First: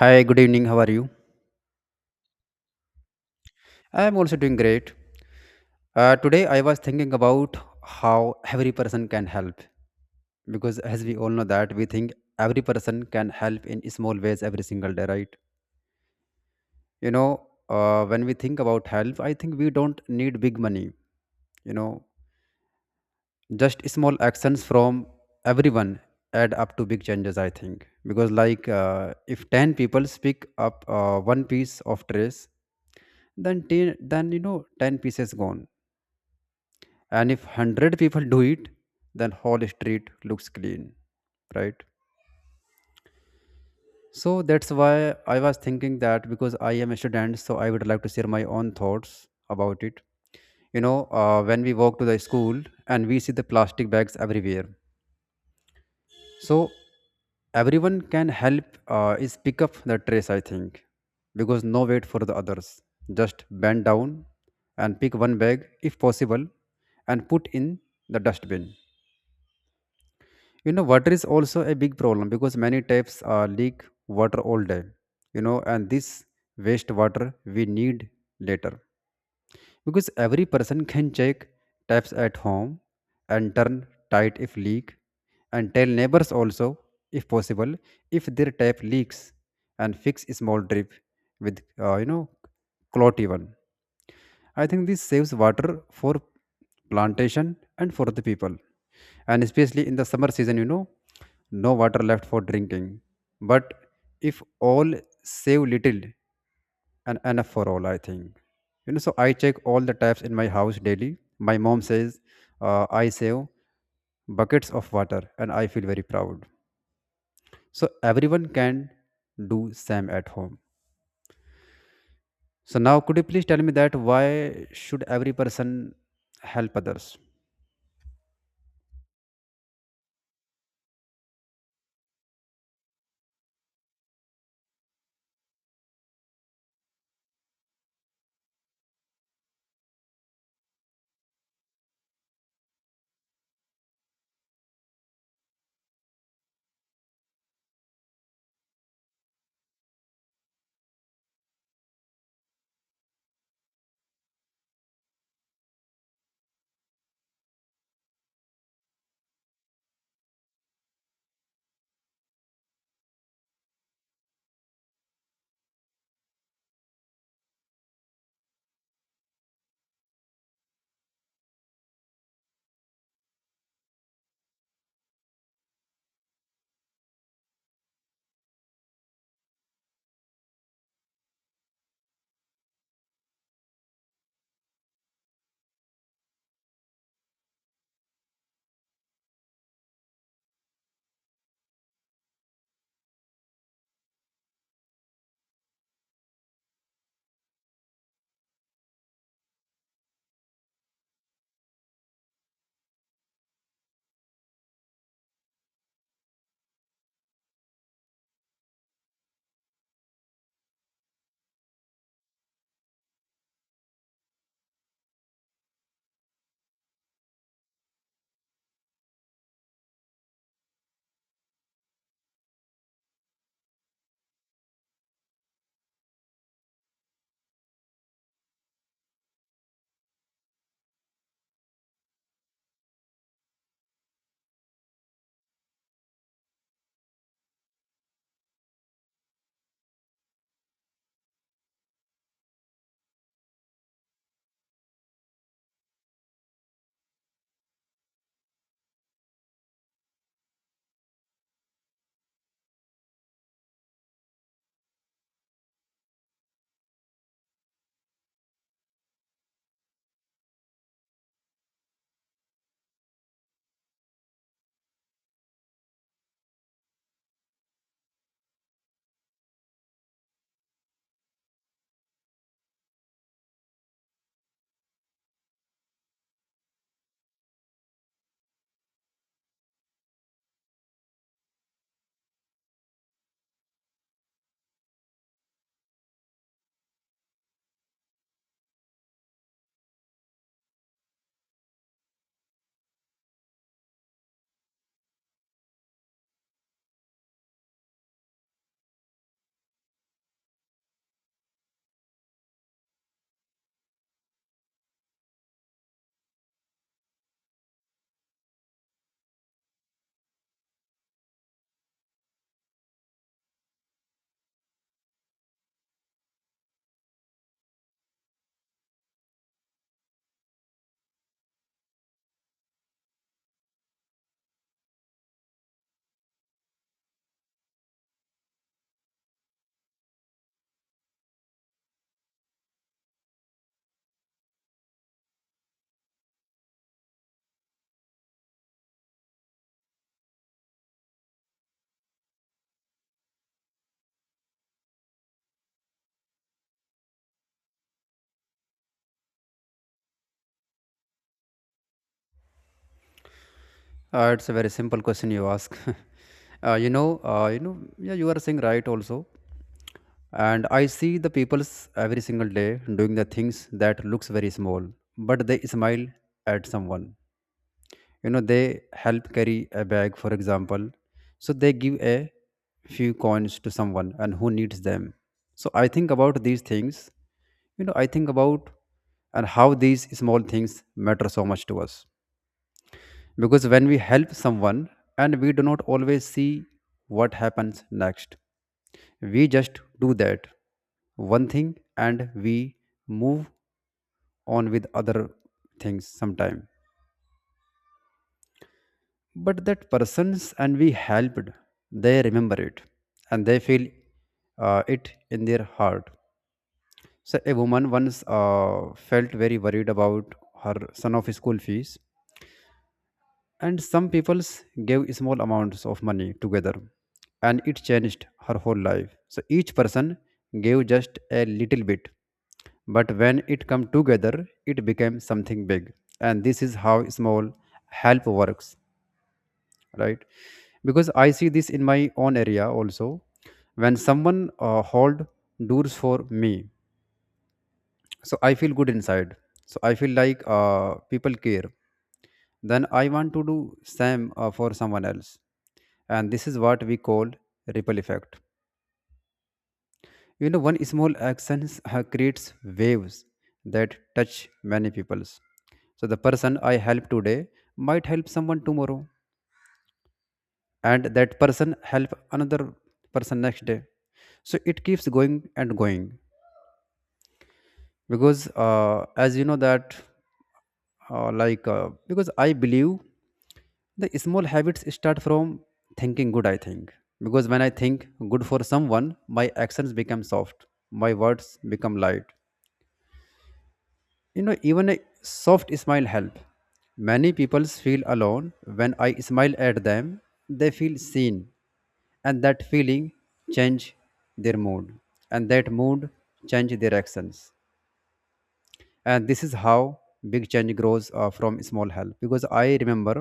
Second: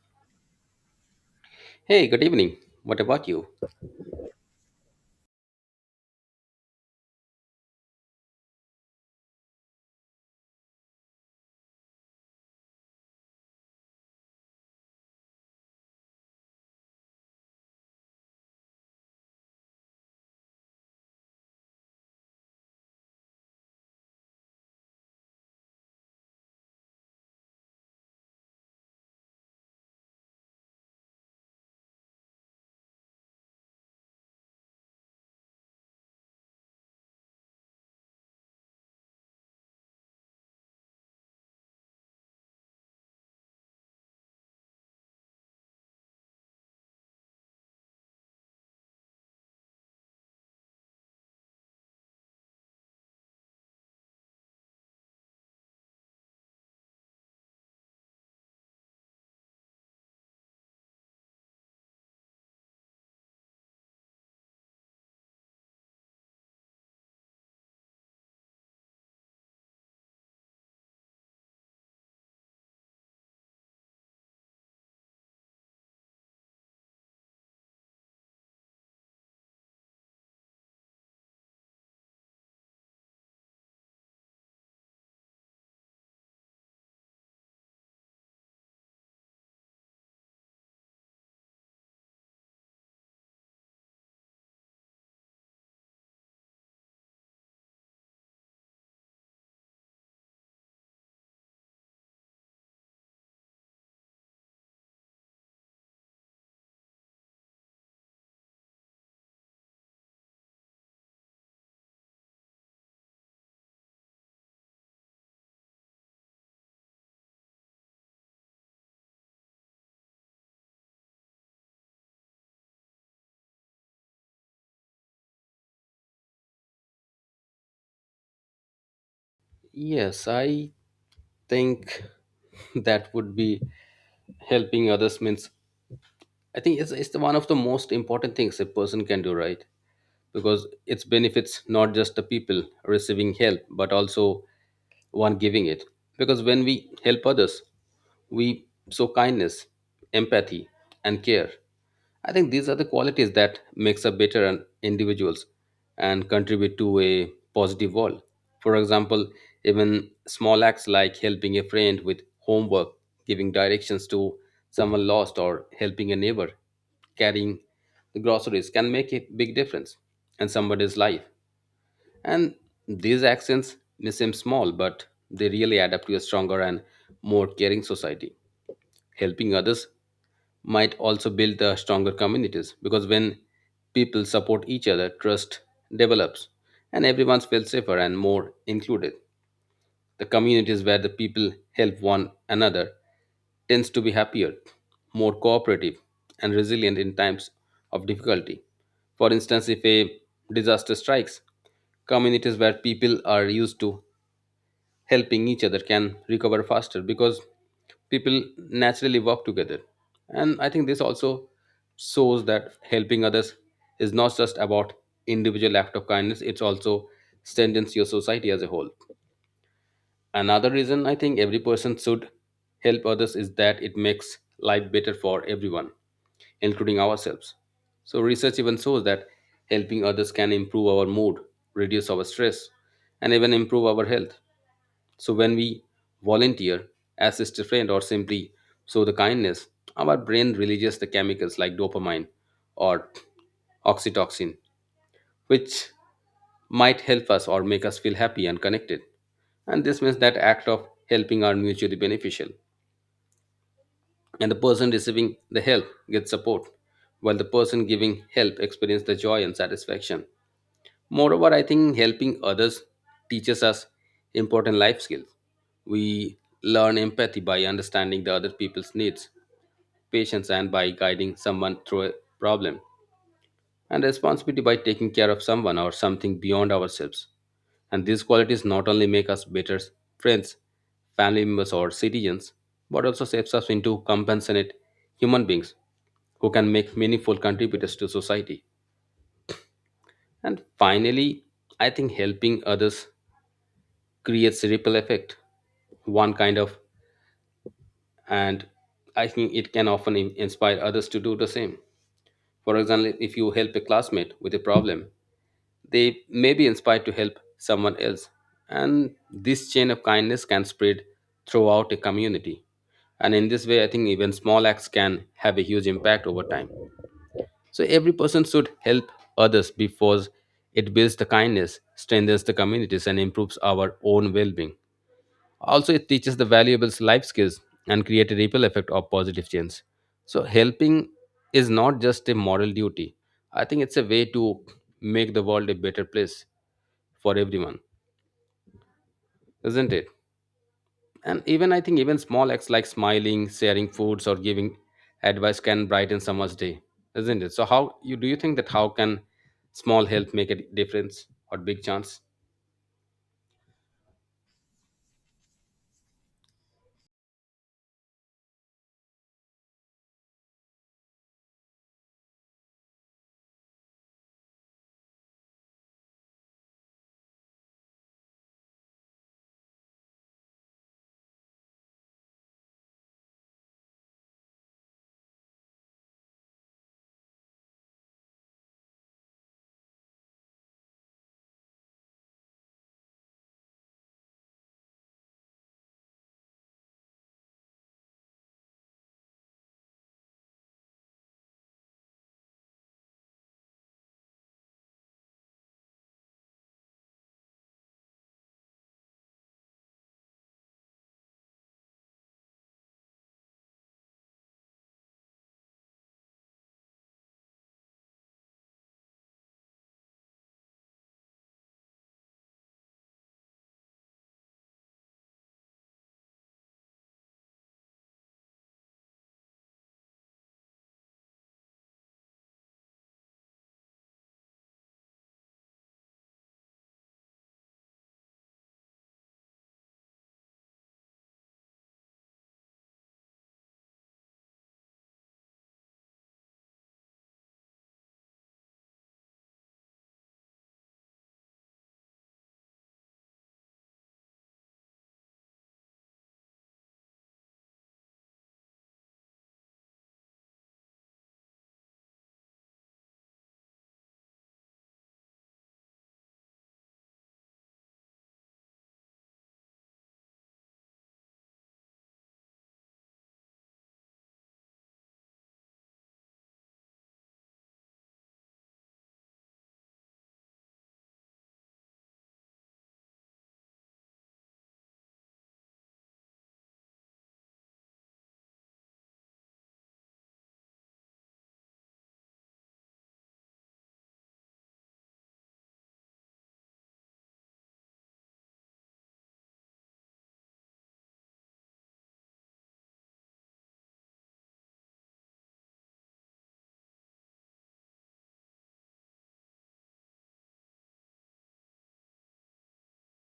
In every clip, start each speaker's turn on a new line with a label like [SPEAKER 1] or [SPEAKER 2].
[SPEAKER 1] Hi, good evening. How are you?
[SPEAKER 2] Hey, good evening. What about you?
[SPEAKER 1] I am also doing great. Today, I was thinking about how every person can help because, as we all know, that we think every person can help in small ways every single day, right? When we think about help, I think we don't need big money, you know, just small actions from everyone add up to big changes, I think. Because if 10 people pick up one piece of trash, then 10, then 10 pieces gone, and if 100 people do it, then whole street looks clean, right. So that's why I was thinking that, because I am a student, so I would like to share my own thoughts about it. When we walk to the school and we see the plastic bags everywhere, so everyone can help, is pick up the trash, I think, because no wait for the others. Just bend down and pick one bag if possible and put in the dustbin. You know, water is also a big problem because many taps leak water all day. You know, and this waste water we need later, because every person can check taps at home and turn tight if leak, and tell neighbors also, if possible, if their tap leaks, and fix small drip with uh, you know clot even. I think this saves water for plantation and for the people. And especially in the summer season, you know, no water left for drinking. But if all save little and enough for all, I think. You know, so I check all the taps in my house daily. My mom says I save buckets of water, and I feel very proud. So everyone can do same at home. So now could you please tell me that why should every person help others?
[SPEAKER 2] Yes, I think that would be helping others means I think it's the one of the most important things a person can do, right? Because it benefits not just the people receiving help, but also one giving it. Because when we help others, we show kindness, empathy, and care. I think these are the qualities that makes up better an individuals and contribute to a positive world. For example, even small acts like helping a friend with homework, giving directions to someone lost, or helping a neighbor carrying the groceries can make a big difference in somebody's life. And these actions may seem small, but they really add up to a stronger and more caring society. Helping others might also build the stronger communities because when people support each other, trust develops and everyone feels safer and more included. The communities where the people help one another tends to be happier, more cooperative, and resilient in times of difficulty. For instance, if a disaster strikes, communities where people are used to helping each other can recover faster because people naturally work together, and I think this also shows that helping others is not just about individual act of kindness, it's also strengthens your society as a whole. Another reason I think every person should help others is that it makes life better for everyone, including ourselves. So research even shows that helping others can improve our mood, reduce our stress, and even improve our health. So when we volunteer, assist a friend, or simply show the kindness, our brain releases the chemicals like dopamine or oxytocin, which might help us or make us feel happy and connected. And this means that act of helping are mutually beneficial. And the person receiving the help gets support, while the person giving help experiences the joy and satisfaction. Moreover, I think helping others teaches us important life skills. We learn empathy by understanding the other people's needs, patience and by guiding someone through a problem, and responsibility by taking care of someone or something beyond ourselves. And these qualities not only make us better friends, family members, or citizens, but also shapes us into compassionate human beings who can make meaningful contributors to society. And finally, I think helping others creates a ripple effect one kind of and I think it can often inspire others to do the same. For example, if you help a classmate with a problem, they may be inspired to help someone else, and this chain of kindness can spread throughout a community. And in this way I think even small acts can have a huge impact over time. So every person should help others because it builds the kindness, strengthens the communities, and improves our own well-being. Also, it teaches the valuables life skills and create a ripple effect of positive change. So, helping is not just a moral duty. I think it's a way to make the world a better place for everyone, isn't it? And even I think even small acts like smiling, sharing foods, or giving advice can brighten someone's day, isn't it? So, how you do you think that how can small help make a difference or big chance?
[SPEAKER 1] It's a very simple question you ask. Yeah, you are saying right also. And I see the people's every single day doing the things that looks very small, but they smile at someone. You know, they help carry a bag, for example. So they give a few coins to someone and who needs them. So I think about these things. You know, I think about and how these small things matter so much to us. Because when we help someone, and we do not always see what happens next, we just do that one thing, and we move on with other things sometime. But that persons and we helped, they remember it, and they feel it in their heart. So a woman once felt very worried about her son of school fees, and some people gave small amounts of money together, and it changed her whole life. So each person gave just a little bit, but when it come together, it became something big. And this is how small help works, right? Because I see this in my own area also. When someone hold doors for me, so I feel good inside, so I feel like people care, then I want to do same for someone else. And this is what we call ripple effect. You know, one small action creates waves that touch many peoples. So the person I help today might help someone tomorrow, and that person help another person next day. So it keeps going and going. Because as you know that like because I believe the small habits start from thinking good, I think, because when I think good for someone, my actions become soft, my words become light. You know, even a soft smile help. Many people feel alone. When I smile at them, they feel seen, and that feeling change their mood, and that mood change their actions. And this is how big change grows from small help. Because I remember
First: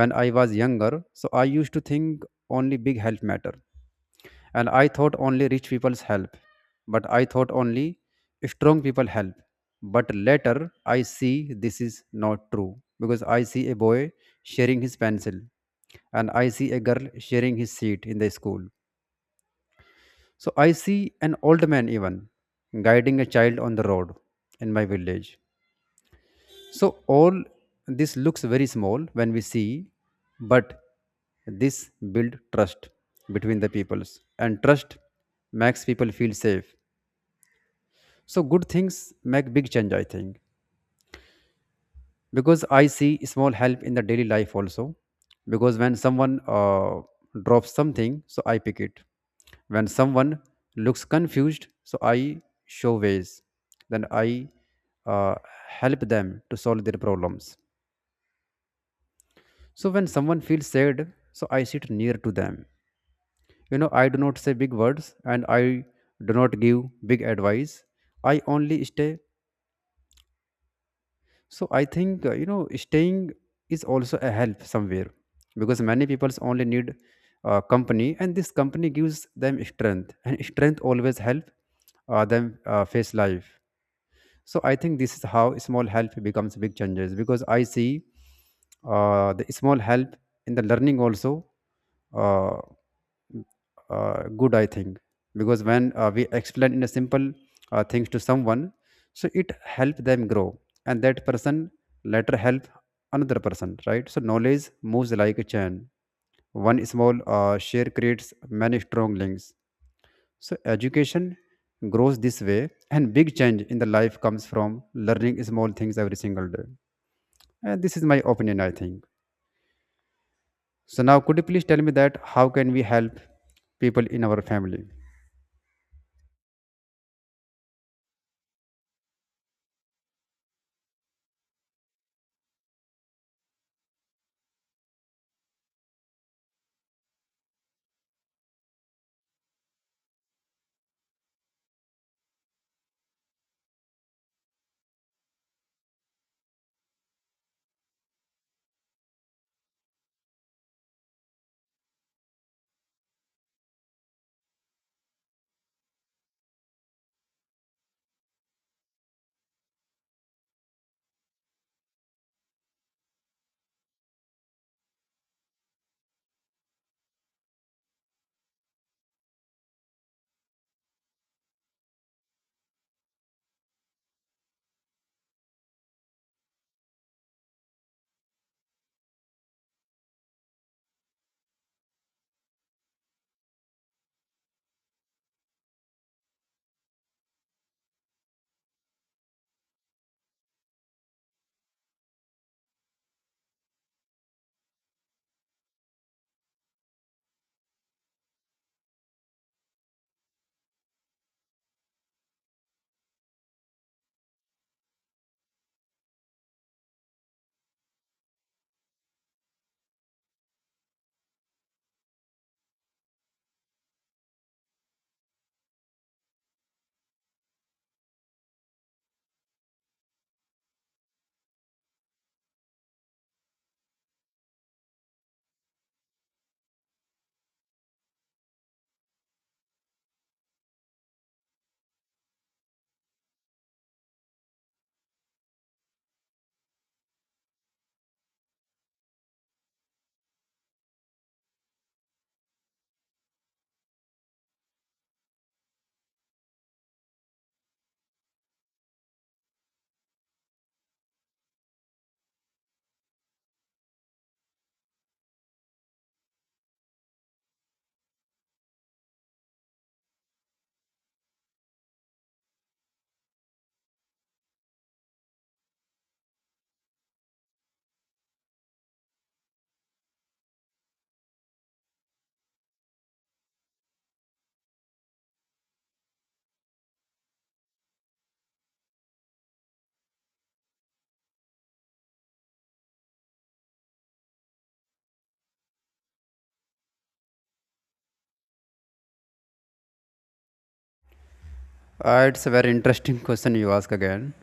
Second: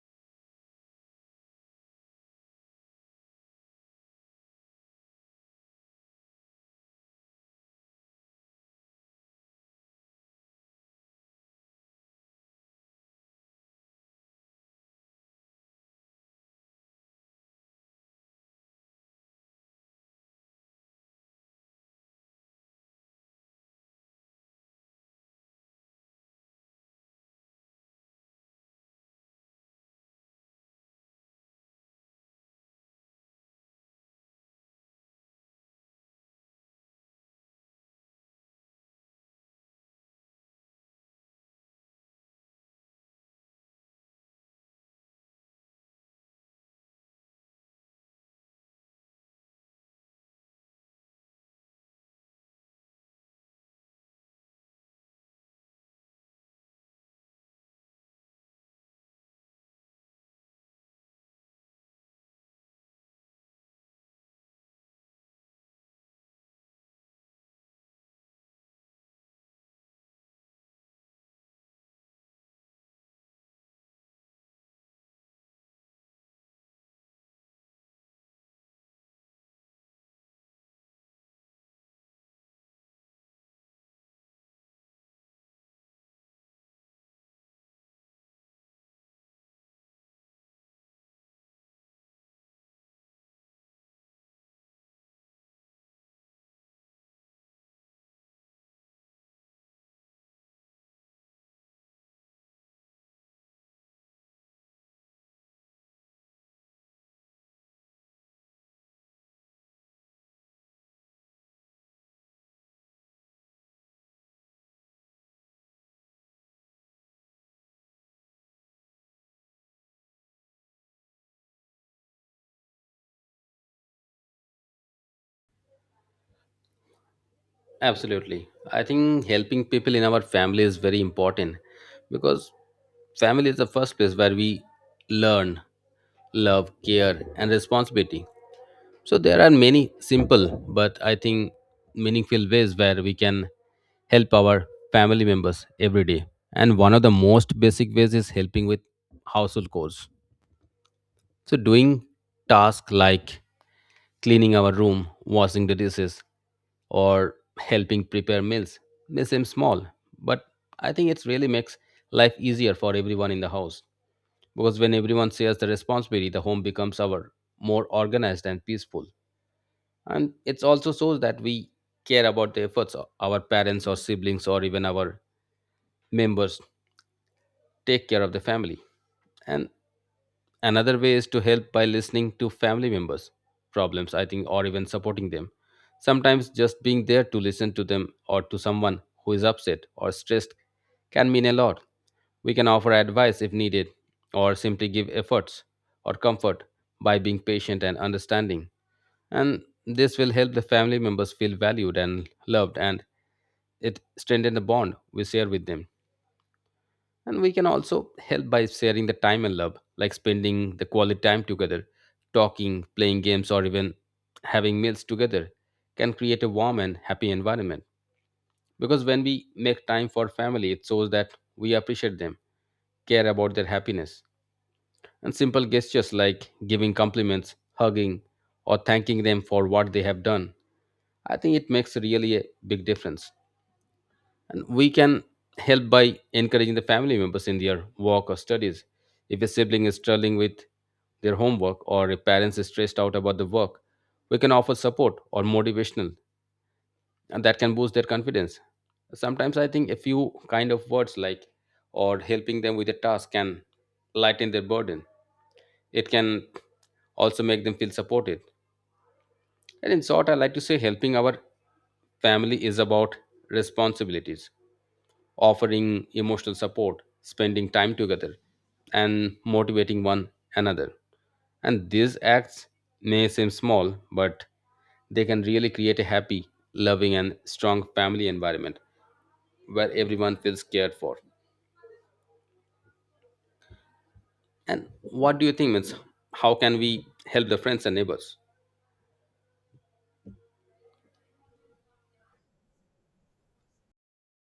[SPEAKER 1] when I was younger, so I used to think only big help matter, and I thought only rich people's help, but I thought only strong people help. But later I see this is not true, because I see a boy sharing his pencil, and I see a girl sharing his seat in the school. So I see an old man even guiding a child on the road in my village. So all this looks very small when we see, but this build trust between the peoples, and trust makes people feel safe. So good things make big change, I think, because I see small help in the daily life also. Because when someone drops something, so I pick it. When someone looks confused, so I show ways. Then I uh, help them to solve their problems. So when someone feels sad, so I sit near to them. You know, I do not say big words, and I do not give big advice. I only stay. So I think, staying is also a help somewhere, because many people only need company, and this company gives them strength, and strength always help them face life. So I think this is how small help becomes big changes, because I see the small help in the learning also. Uh, good, I think, because when we explain in a simple things to someone, so it help them grow, and that person later help another person, right? So knowledge moves like a chain. One small share creates many strong links. So education grows this way, and big change in the life comes from learning small things every single day. And this is my opinion, I think. So now could you please tell me that how can we help people in our family?
[SPEAKER 2] Absolutely. I think helping people in our family is very important because family is the first place where we learn love, care, and responsibility. So there are many simple but I think meaningful ways where we can help our family members every day. And one of the most basic ways is helping with household chores. So doing tasks like cleaning our room, washing the dishes, or helping prepare meals may seem small, but I think it really makes life easier for everyone in the house. Because when everyone shares the responsibility, the home becomes our more organized and peaceful. And it also shows that we care about the efforts our parents or siblings or even our members take care of the family. And another way is to help by listening to family members' problems, I think, or even supporting them. Sometimes just being there to listen to them or to someone who is upset or stressed can mean a lot. We can offer advice if needed, or simply give efforts or comfort by being patient and understanding. And this will help the family members feel valued and loved, and it strengthens the bond we share with them. And we can also help by sharing the time and love, like spending the quality time together, talking, playing games, or even having meals together can create a warm and happy environment. Because when we make time for family, it shows that we appreciate them, care about their happiness. And simple gestures like giving compliments, hugging, or thanking them for what they have done, I think it makes really a big difference. And we can help by encouraging the family members in their work or studies. If a sibling is struggling with their homework or a parent is stressed out about the work, we can offer support or motivational, and that can boost their confidence. Sometimes I think a few kind of words like or helping them with a task can lighten their burden. It can also make them feel supported. And in short, I like to say helping our family is about responsibilities, offering emotional support, spending time together, and motivating one another. And these acts may seem small, but they can really create a happy, loving, and strong family environment where everyone feels cared for. And what do you think, means how can we help the friends and neighbors?
[SPEAKER 1] It's a very interesting question you ask again.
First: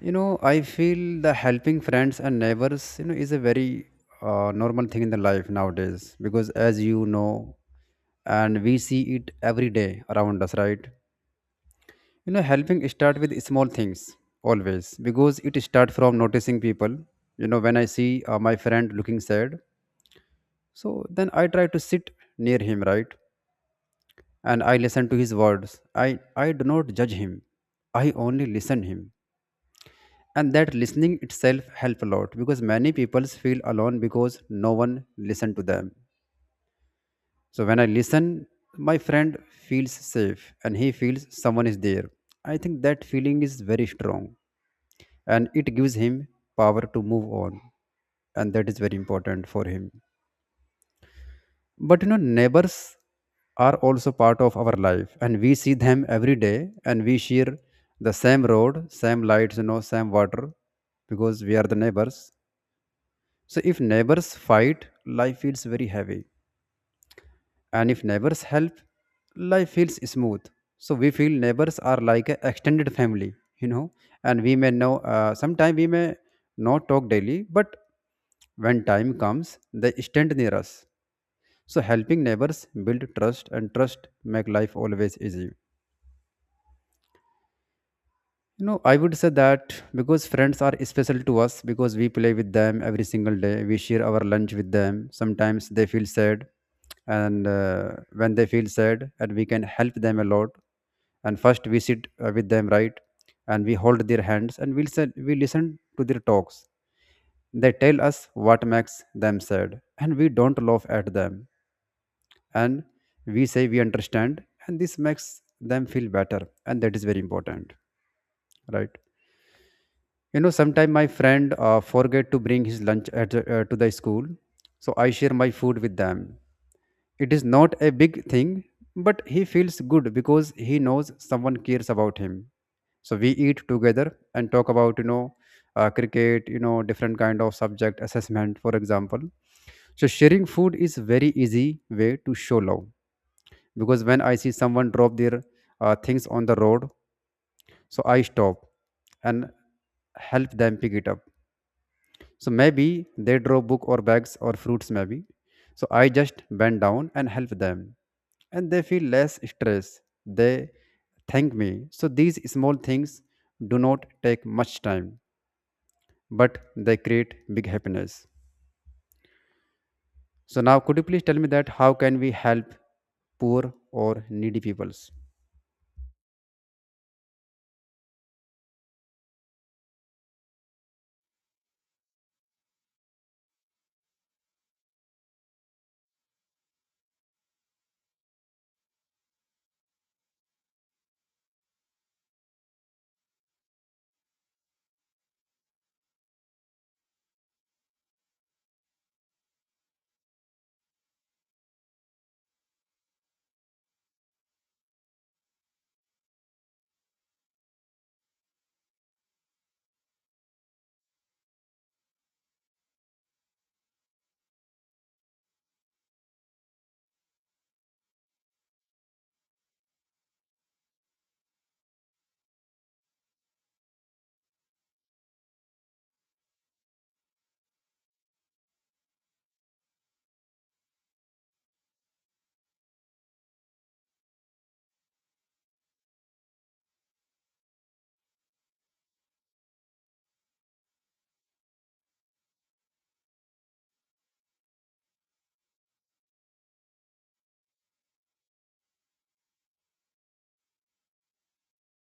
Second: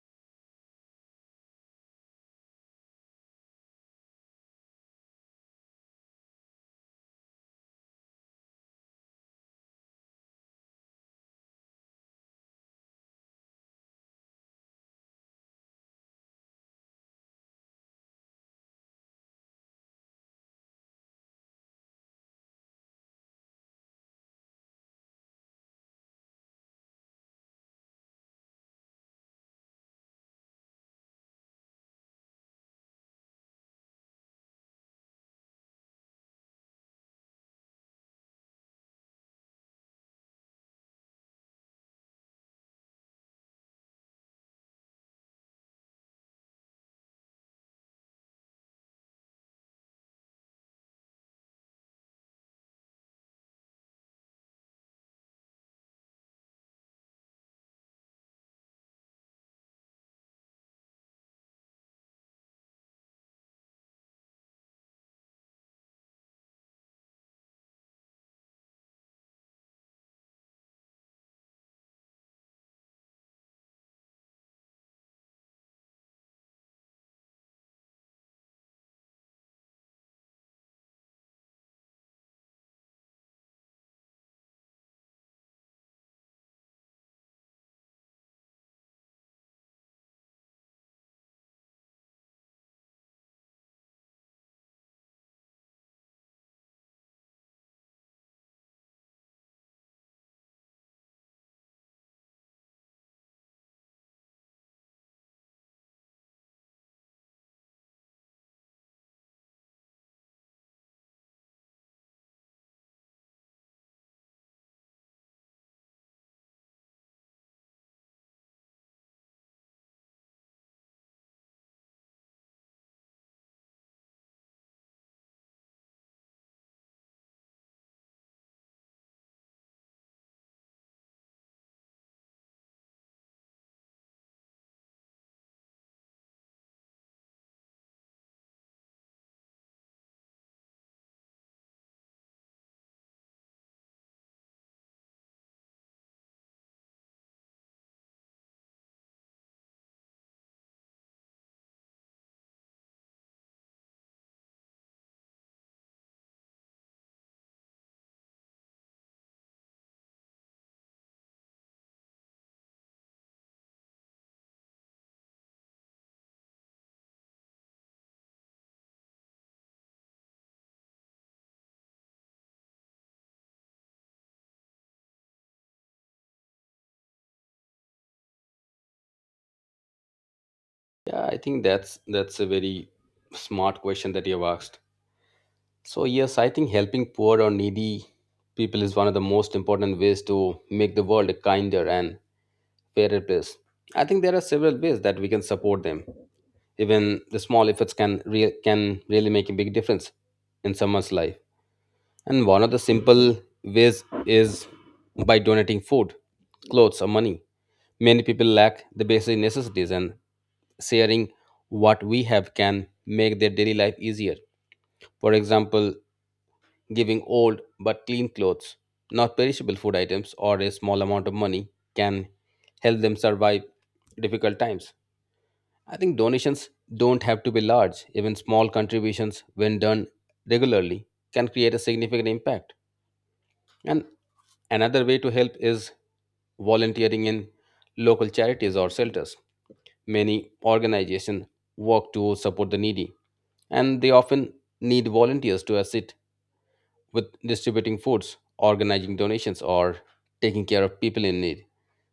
[SPEAKER 1] You know, I feel the helping friends and neighbors, you know, is a very normal thing in the life nowadays because, as you know, and we see it every day around us, right? You know, helping start with small things always, because it start from noticing people. You know, when I see my friend looking sad, so then I try to sit near him, right? And I listen to his words. I do not judge him. I only listen him, and that listening itself help a lot, because many people feel alone because no one listen to them. So when I listen, my friend feels safe, and he feels someone is there. I think that feeling is very strong, and it gives him power to move on, and that is very important for him. But you know, neighbors are also part of our life, and we see them every day, and we share the same road, same lights, you know, same water, because we are the neighbors. So if neighbors fight, life feels very heavy. And if neighbors help, life feels smooth. So we feel neighbors are like an extended family, you know. And we may know, sometimes we may not talk daily, but when time comes, they stand near us. So helping neighbors build trust, and trust make life always easy. You know, I would say that because friends are special to us, because we play with them every single day. We share our lunch with them. Sometimes they feel sad, and when they feel sad, and we can help them a lot. And first we sit with them, right? And we hold their hands, and we'll say, we listen to their talks. They tell us what makes them sad, and we don't laugh at them. And we say we understand, and this makes them feel better, and that is very important, right? You know, sometimes my friend forget to bring his lunch at, to the school, so I share my food with them. It is not a big thing, but he feels good because he knows someone cares about him. So we eat together and talk about, cricket, you know, different kind of subject assessment, for example. So sharing food is very easy way to show love. Because when I see someone drop their things on the road, so I stop and help them pick it up. So maybe they draw book or bags or fruits maybe. So I just bend down and help them. And they feel less stress. They thank me. So these small things do not take much time, but they create big happiness. So now could you please tell me that how can we help poor or needy peoples?
[SPEAKER 2] Yeah, I think that's a very smart question that you have asked. So, yes, I think helping poor or needy people is one of the most important ways to make the world a kinder and fairer place. I think there are several ways that we can support them. Even the small efforts can can really make a big difference in someone's life. And one of the simple ways is by donating food, clothes, or money. Many people lack the basic necessities, and sharing what we have can make their daily life easier. For example, giving old but clean clothes, not perishable food items, or a small amount of money can help them survive difficult times. I think donations don't have to be large, even small contributions, when done regularly, can create a significant impact. And another way to help is volunteering in local charities or shelters. Many organizations work to support the needy, and they often need volunteers to assist with distributing foods, organizing donations, or taking care of people in need.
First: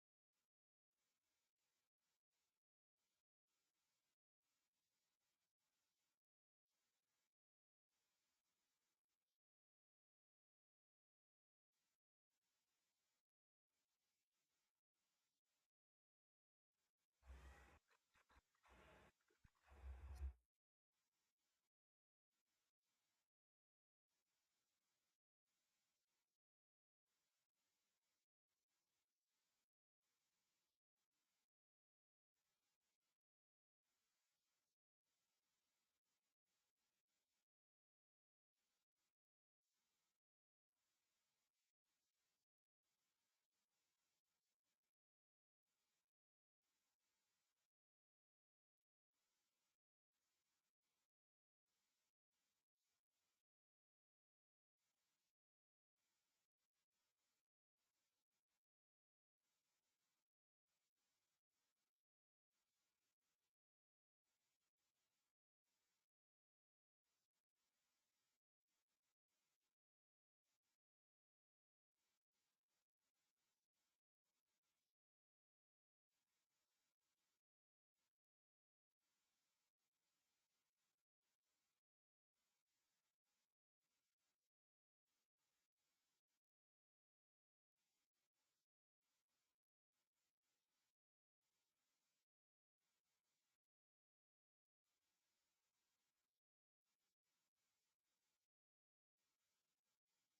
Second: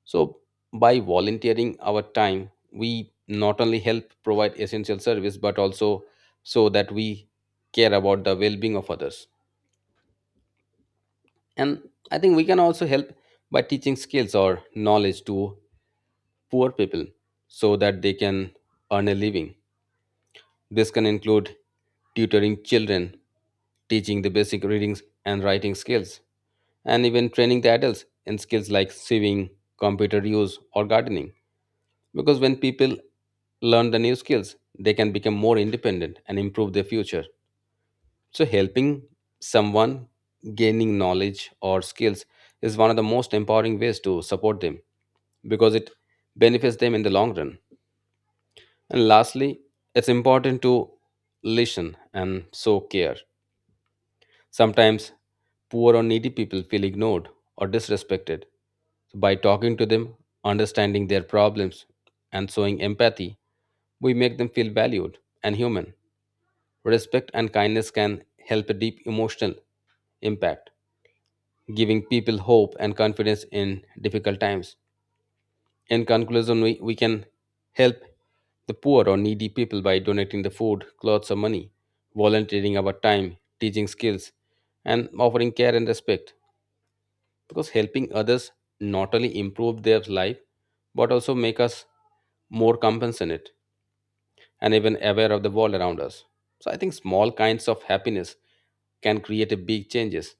[SPEAKER 2] So, by volunteering our time, we not only help provide essential service but also so that we care about the well being of others. And I think we can also help by teaching skills or knowledge to poor people so that they can earn a living. This can include tutoring children, teaching the basic readings and writing skills, and even training the adults in skills like sewing, computer use, or gardening. Because when people learn the new skills, they can become more independent and improve their future. So, helping someone gaining knowledge or skills is one of the most empowering ways to support them because it benefits them in the long run. And lastly, it's important to listen and show care. Sometimes poor or needy people feel ignored or disrespected. So by talking to them, understanding their problems, and showing empathy, we make them feel valued and human. Respect and kindness can help a deep emotional impact, giving people hope and confidence in difficult times. In conclusion, we can help the poor or needy people by donating the food, clothes, or money, volunteering our time, teaching skills, and offering care and respect. Because helping others not only improve their life but also make us more compassionate and even aware of the world around us. So I think small kinds of happiness can create a big changes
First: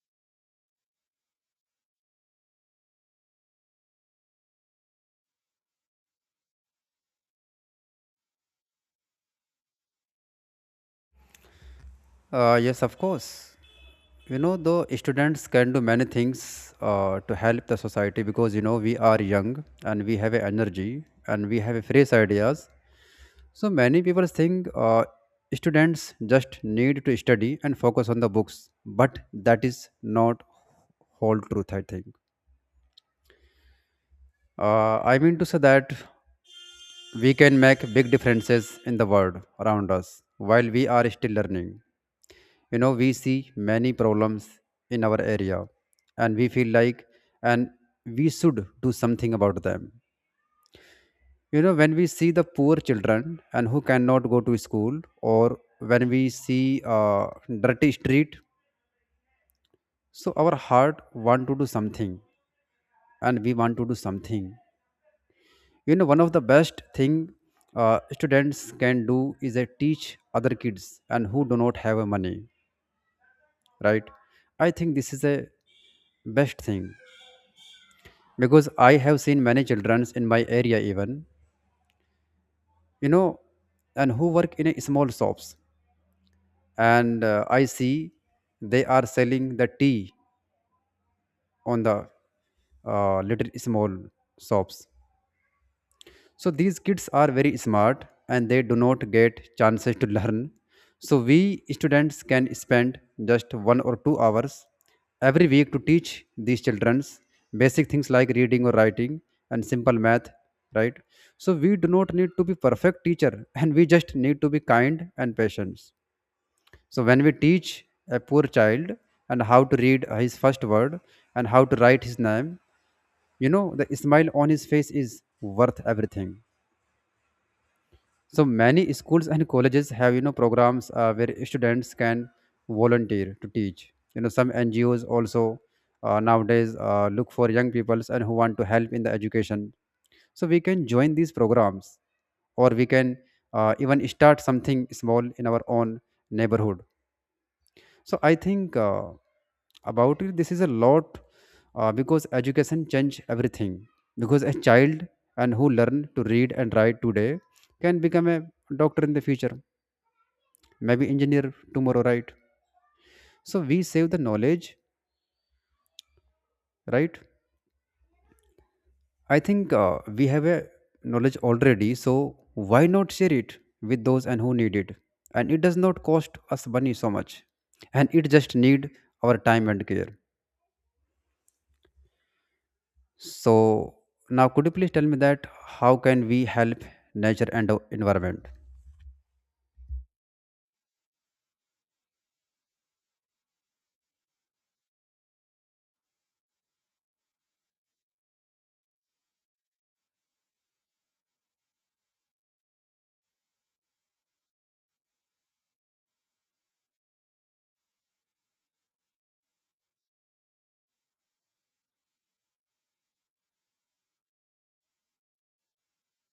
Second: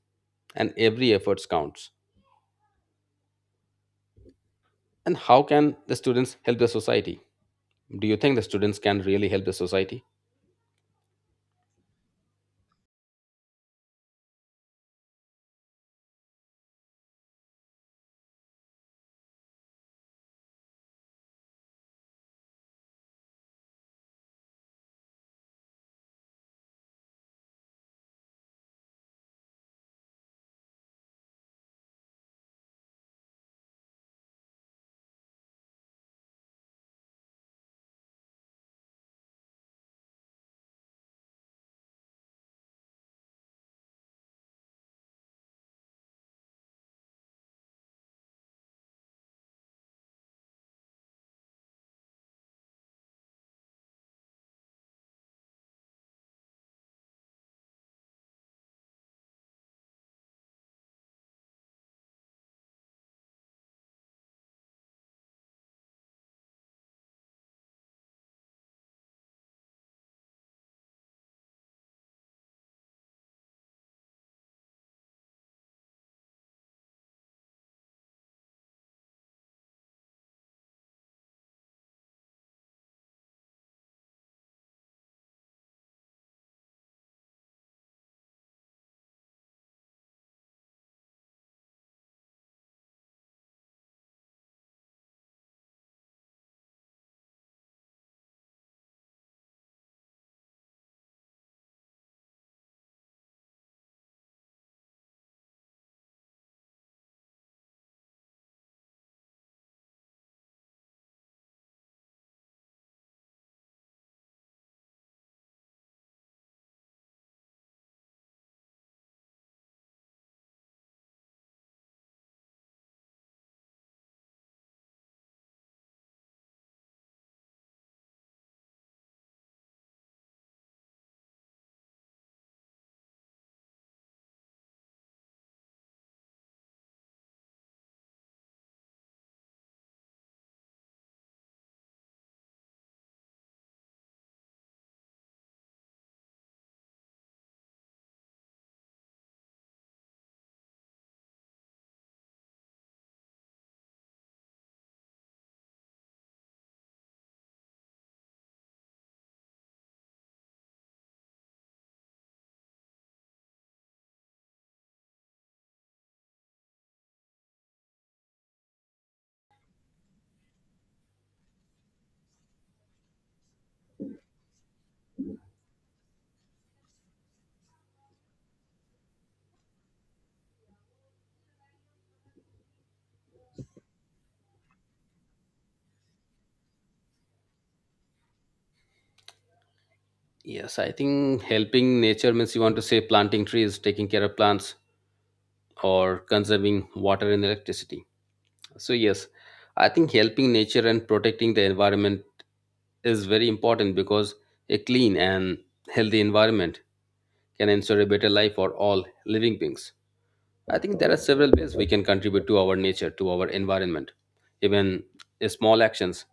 [SPEAKER 2] and every effort counts. And how can the students help the society? Do you think the students can really help the society?
[SPEAKER 1] Yes, of course. You know, the students can do many things to help the society, because you know we are young, and we have a energy, and we have a fresh ideas. So many people think students just need to study and focus on the books, but that is not whole truth. I think. I mean to say that we can make big differences in the world around us while we are still learning. You know we see many problems in our area and we feel like and we should do something about them. You know, when we see the poor children and who cannot go to school, or when we see uh, dirty street, so our heart want to do something and we want to do something. You know, one of the best thing students can do is a teach other kids and who do not have a money, right? I think this is a best thing because I have seen many children in my area even, you know, and who work in a small shops and I see they are selling the tea on the little small shops. So these kids are very smart and they do not get chances to learn. So we students can spend just 1 or 2 hours every week to teach these childrens basic things like reading or writing and simple math, right? So we do not need to be perfect teacher and we just need to be kind and patient. So when we teach a poor child and how to read his first word and how to write his name, you know the smile on his face is worth everything. So many schools and colleges have, you know, programs where students can volunteer to teach. You know, some NGOs also nowadays look for young peoples and who want to help in the education. So we can join these programs, or we can even start something small in our own neighborhood. So I think about it, this is a lot because education change everything. Because a child and who learn to read and write today can become a doctor in the future, maybe engineer tomorrow, right? So we save the knowledge, right? I think we have a knowledge already, so why not share it with those and who need it? And it does not cost us money so much, and it just need our time and care. So now, could you please tell me that how can we help nature and the environment?
[SPEAKER 2] Yes, I think helping nature means you want to say planting trees, taking care of plants, or conserving water and electricity. So yes, I think helping nature and protecting the environment is very important because a clean and healthy environment can ensure a better life for all living beings. I think there are several ways we can contribute to our nature, to our environment. Even small actions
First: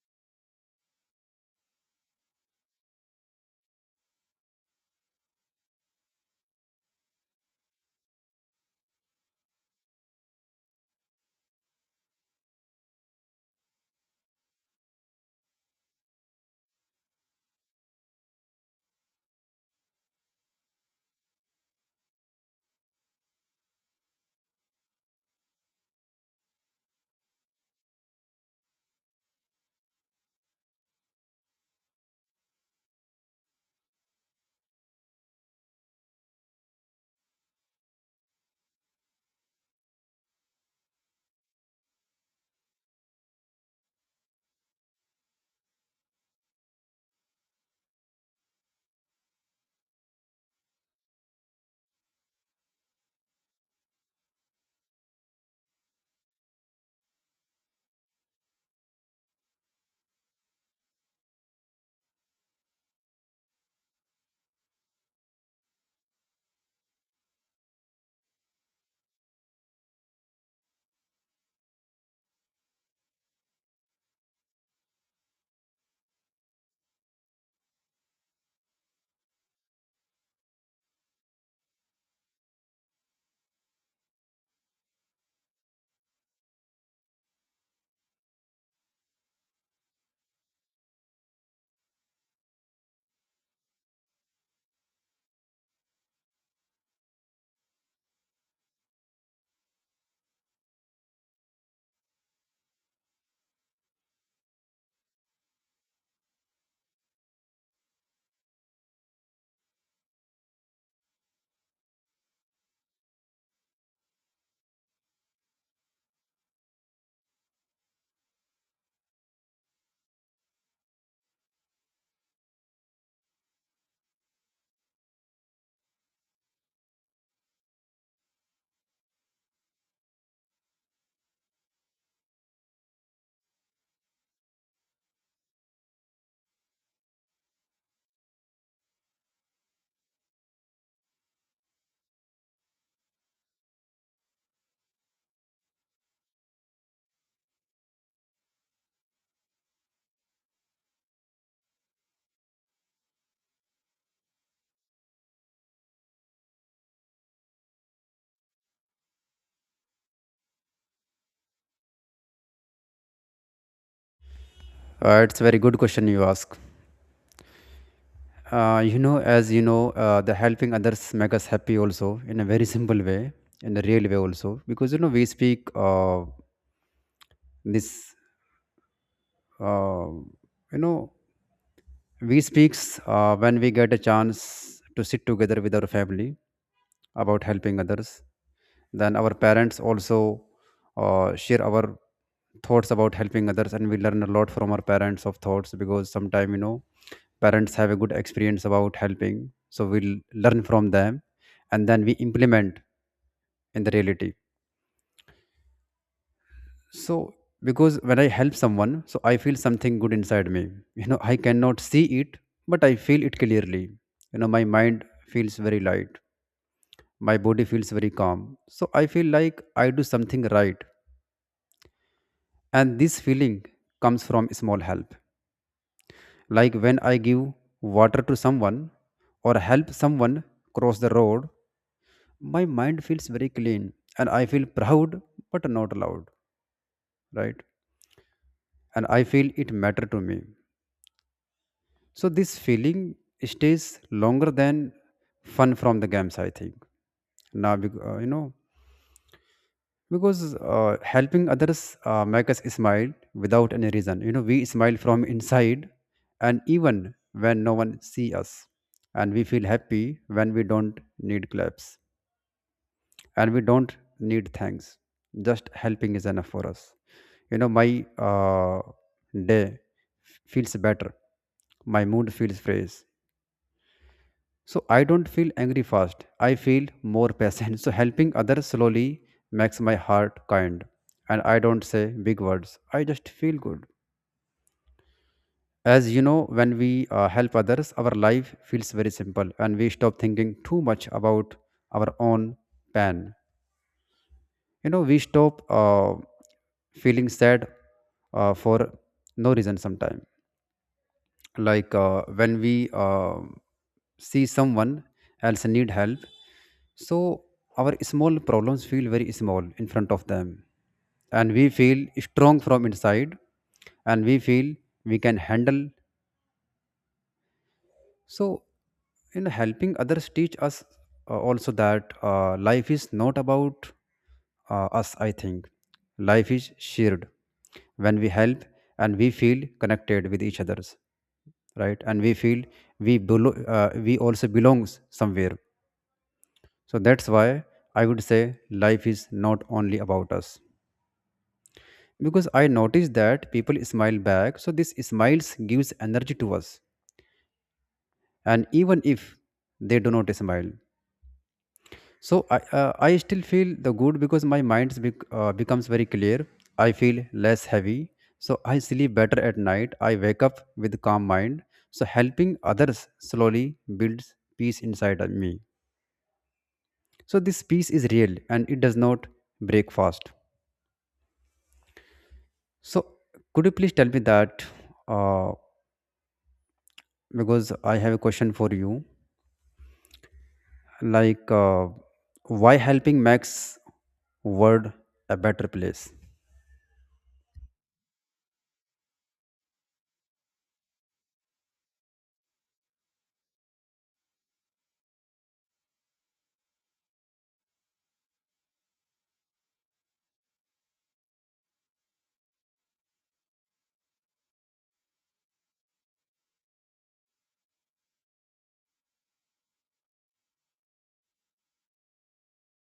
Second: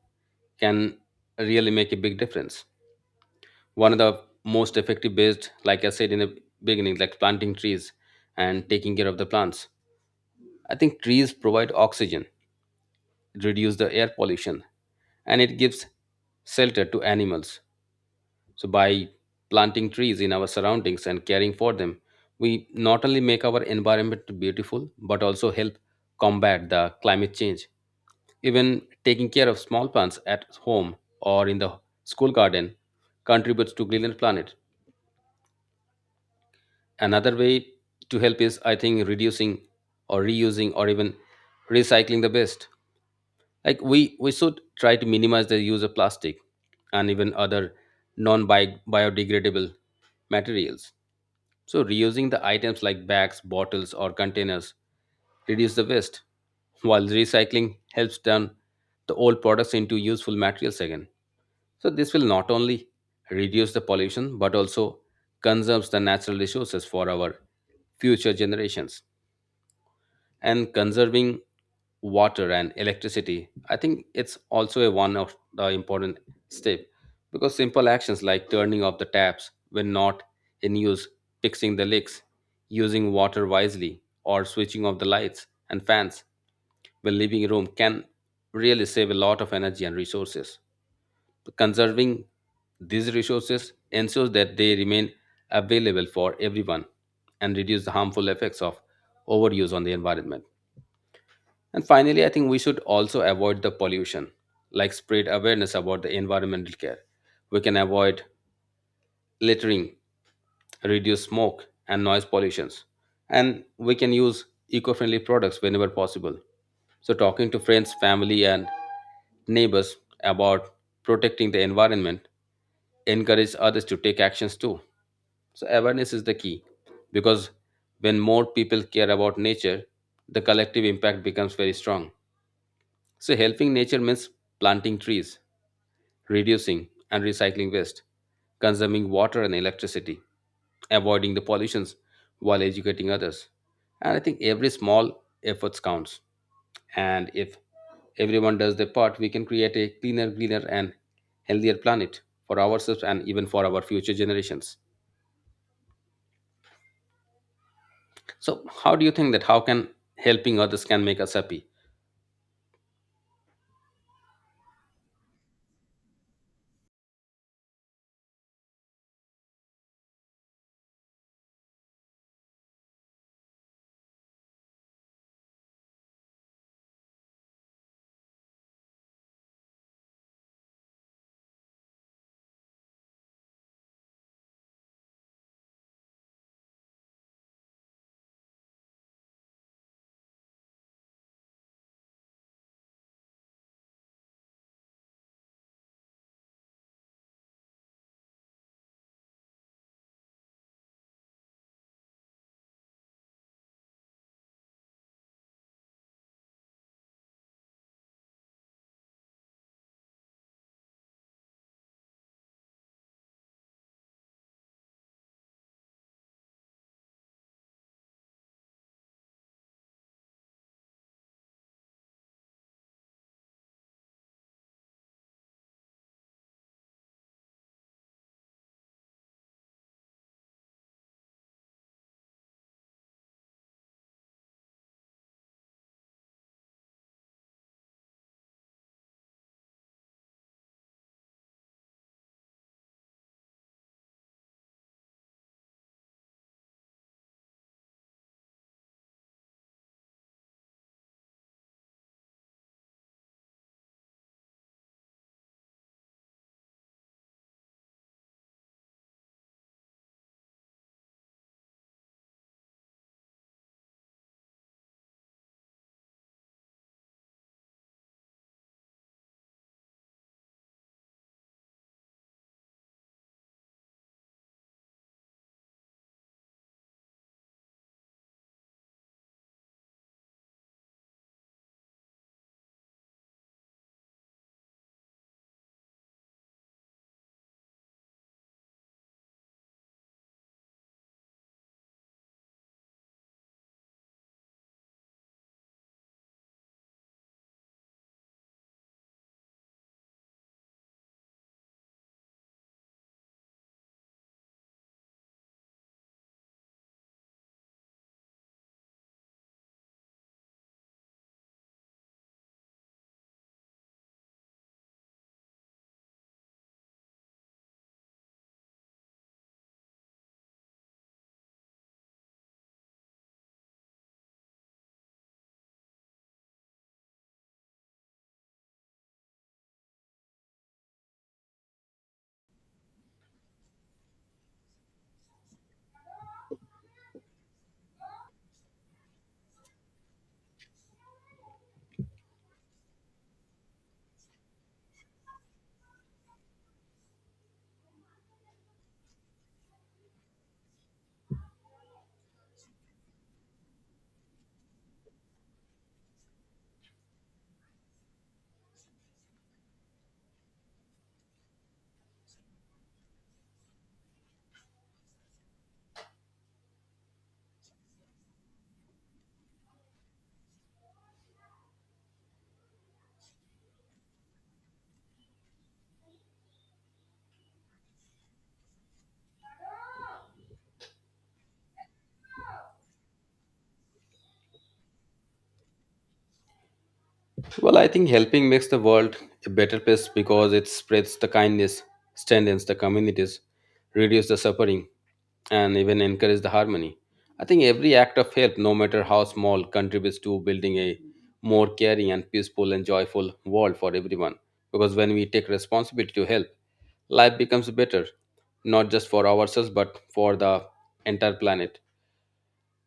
[SPEAKER 2] can really make a big difference. One of the most effective based, like I said in the beginning, like planting trees and taking care of the plants. I think trees provide oxygen, reduce the air pollution, and it gives shelter to animals. So, by planting trees in our surroundings and caring for them, we not only make our environment beautiful but also help combat the climate change. Even taking care of small plants at home or in the school garden contributes to greener planet. Another way to help is, I think, reducing or reusing or even recycling the waste. Like we should try to minimize the use of plastic and even other non biodegradable materials. So reusing the items like bags, bottles, or containers reduce the waste, while recycling helps turn the old products into useful materials again. So this will not only reduce the pollution but also conserves the natural resources for our future generations. And conserving water and electricity, I think it's also a one of the important step. Because simple actions like turning off the taps when not in use, fixing the leaks, using water wisely, or switching off the lights and fans when leaving a room can really save a lot of energy and resources. Conserving these resources ensures that they remain available for everyone and reduce the harmful effects of overuse on the environment. And finally, I think we should also avoid the pollution, like spread awareness about the environmental care. We can avoid littering, reduce smoke and noise pollutions, and we can use eco-friendly products whenever possible. So talking to friends, family, and neighbors about protecting the environment encourage others to take actions too. So awareness is the key, because when more people care about nature, the collective impact becomes very strong. So, helping nature means planting trees, reducing and recycling waste, consuming water and electricity, avoiding the pollutions while educating others. And I think every small effort counts. And if everyone does their part, we can create a cleaner, greener, and healthier planet for ourselves and even for our future generations. So, how do you think that how can helping others can make us happy?
[SPEAKER 1] It's a very good question you ask. You know, as you know, the helping others make us happy also in a very simple way, in a real way also, because you know we speak this, uh, you know, we speaks when we get a chance to sit together with our family about helping others. Then our parents also share our thoughts about helping others, and we learn a lot from our parents of thoughts because sometimes, you know, parents have a good experience about helping, so we'll learn from them, and then we implement in the reality. So because when I help someone, so I feel something good inside me. You know, I cannot see it, but I feel it clearly. You know, my mind feels very light, my body feels very calm, so I feel like I do something right. And this feeling comes from small help. Like when I give water to someone or help someone cross the road, my mind feels very clean and I feel proud but not loud, right? And I feel it matter to me. So this feeling stays longer than fun from the games, I think. Now, you know, because helping others make us smile without any reason. You know, we smile from inside and even when no one see us, and we feel happy when we don't need claps and we don't need thanks. Just helping is enough for us. You know, my uh, day feels better, my mood feels fresh, so I don't feel angry fast. I feel more patient. So helping others slowly makes my heart kind. And I don't say big words. I just feel good. As you know, when we help others, our life feels very simple and we stop thinking too much about our own pain. You know, we stop feeling sad for no reason sometimes. Like when we see someone else need help, so our small problems feel very small in front of them, and we feel strong from inside and we feel we can handle. So, in helping others teach us also that life is not about us, I think. Life is shared. When we help and we feel connected with each others, right? And we feel we also belongs somewhere. So that's why I would say life is not only about us. Because I noticed that people smile back, so this smiles gives energy to us. And even if they do not smile, so I still feel the good because my mind becomes very clear. I feel less heavy, so I sleep better at night. I wake up with calm mind. So helping others slowly builds peace inside of me. So this peace is real and it does not break fast. So could you please tell me that uh, because I have a question for you, like why helping makes world a better place?
[SPEAKER 2] Well, I think helping makes the world a better place because it spreads the kindness, strengthens the communities, reduces the suffering, and even encourages the harmony. I think every act of help, no matter how small, contributes to building a more caring and peaceful and joyful world for everyone. Because when we take responsibility to help, life becomes better, not just for ourselves but for the entire planet.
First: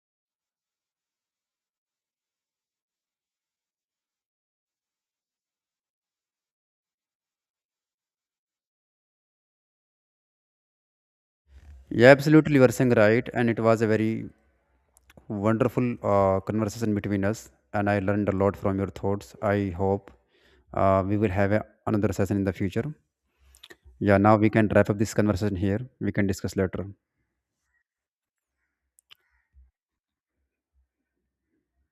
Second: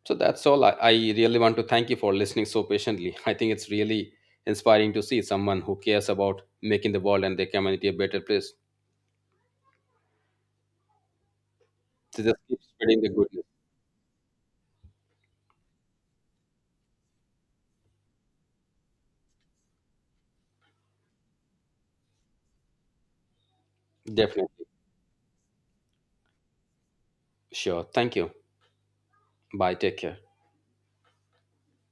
[SPEAKER 2] So that's all. I really want to thank you for listening so patiently. I think it's really inspiring to see someone who cares about making the world and their community a better place.
[SPEAKER 1] Yeah,
[SPEAKER 2] To just
[SPEAKER 1] absolutely.
[SPEAKER 2] keep
[SPEAKER 1] You are saying
[SPEAKER 2] spreading the
[SPEAKER 1] right.
[SPEAKER 2] goodness.
[SPEAKER 1] And it was a very wonderful conversation between us. And I learned a lot from your thoughts. I hope we will have a, another session in the future. Yeah, now we
[SPEAKER 2] Definitely.
[SPEAKER 1] can wrap up this conversation here. We can discuss later.
[SPEAKER 2] Sure. Thank you. Bye. Take care.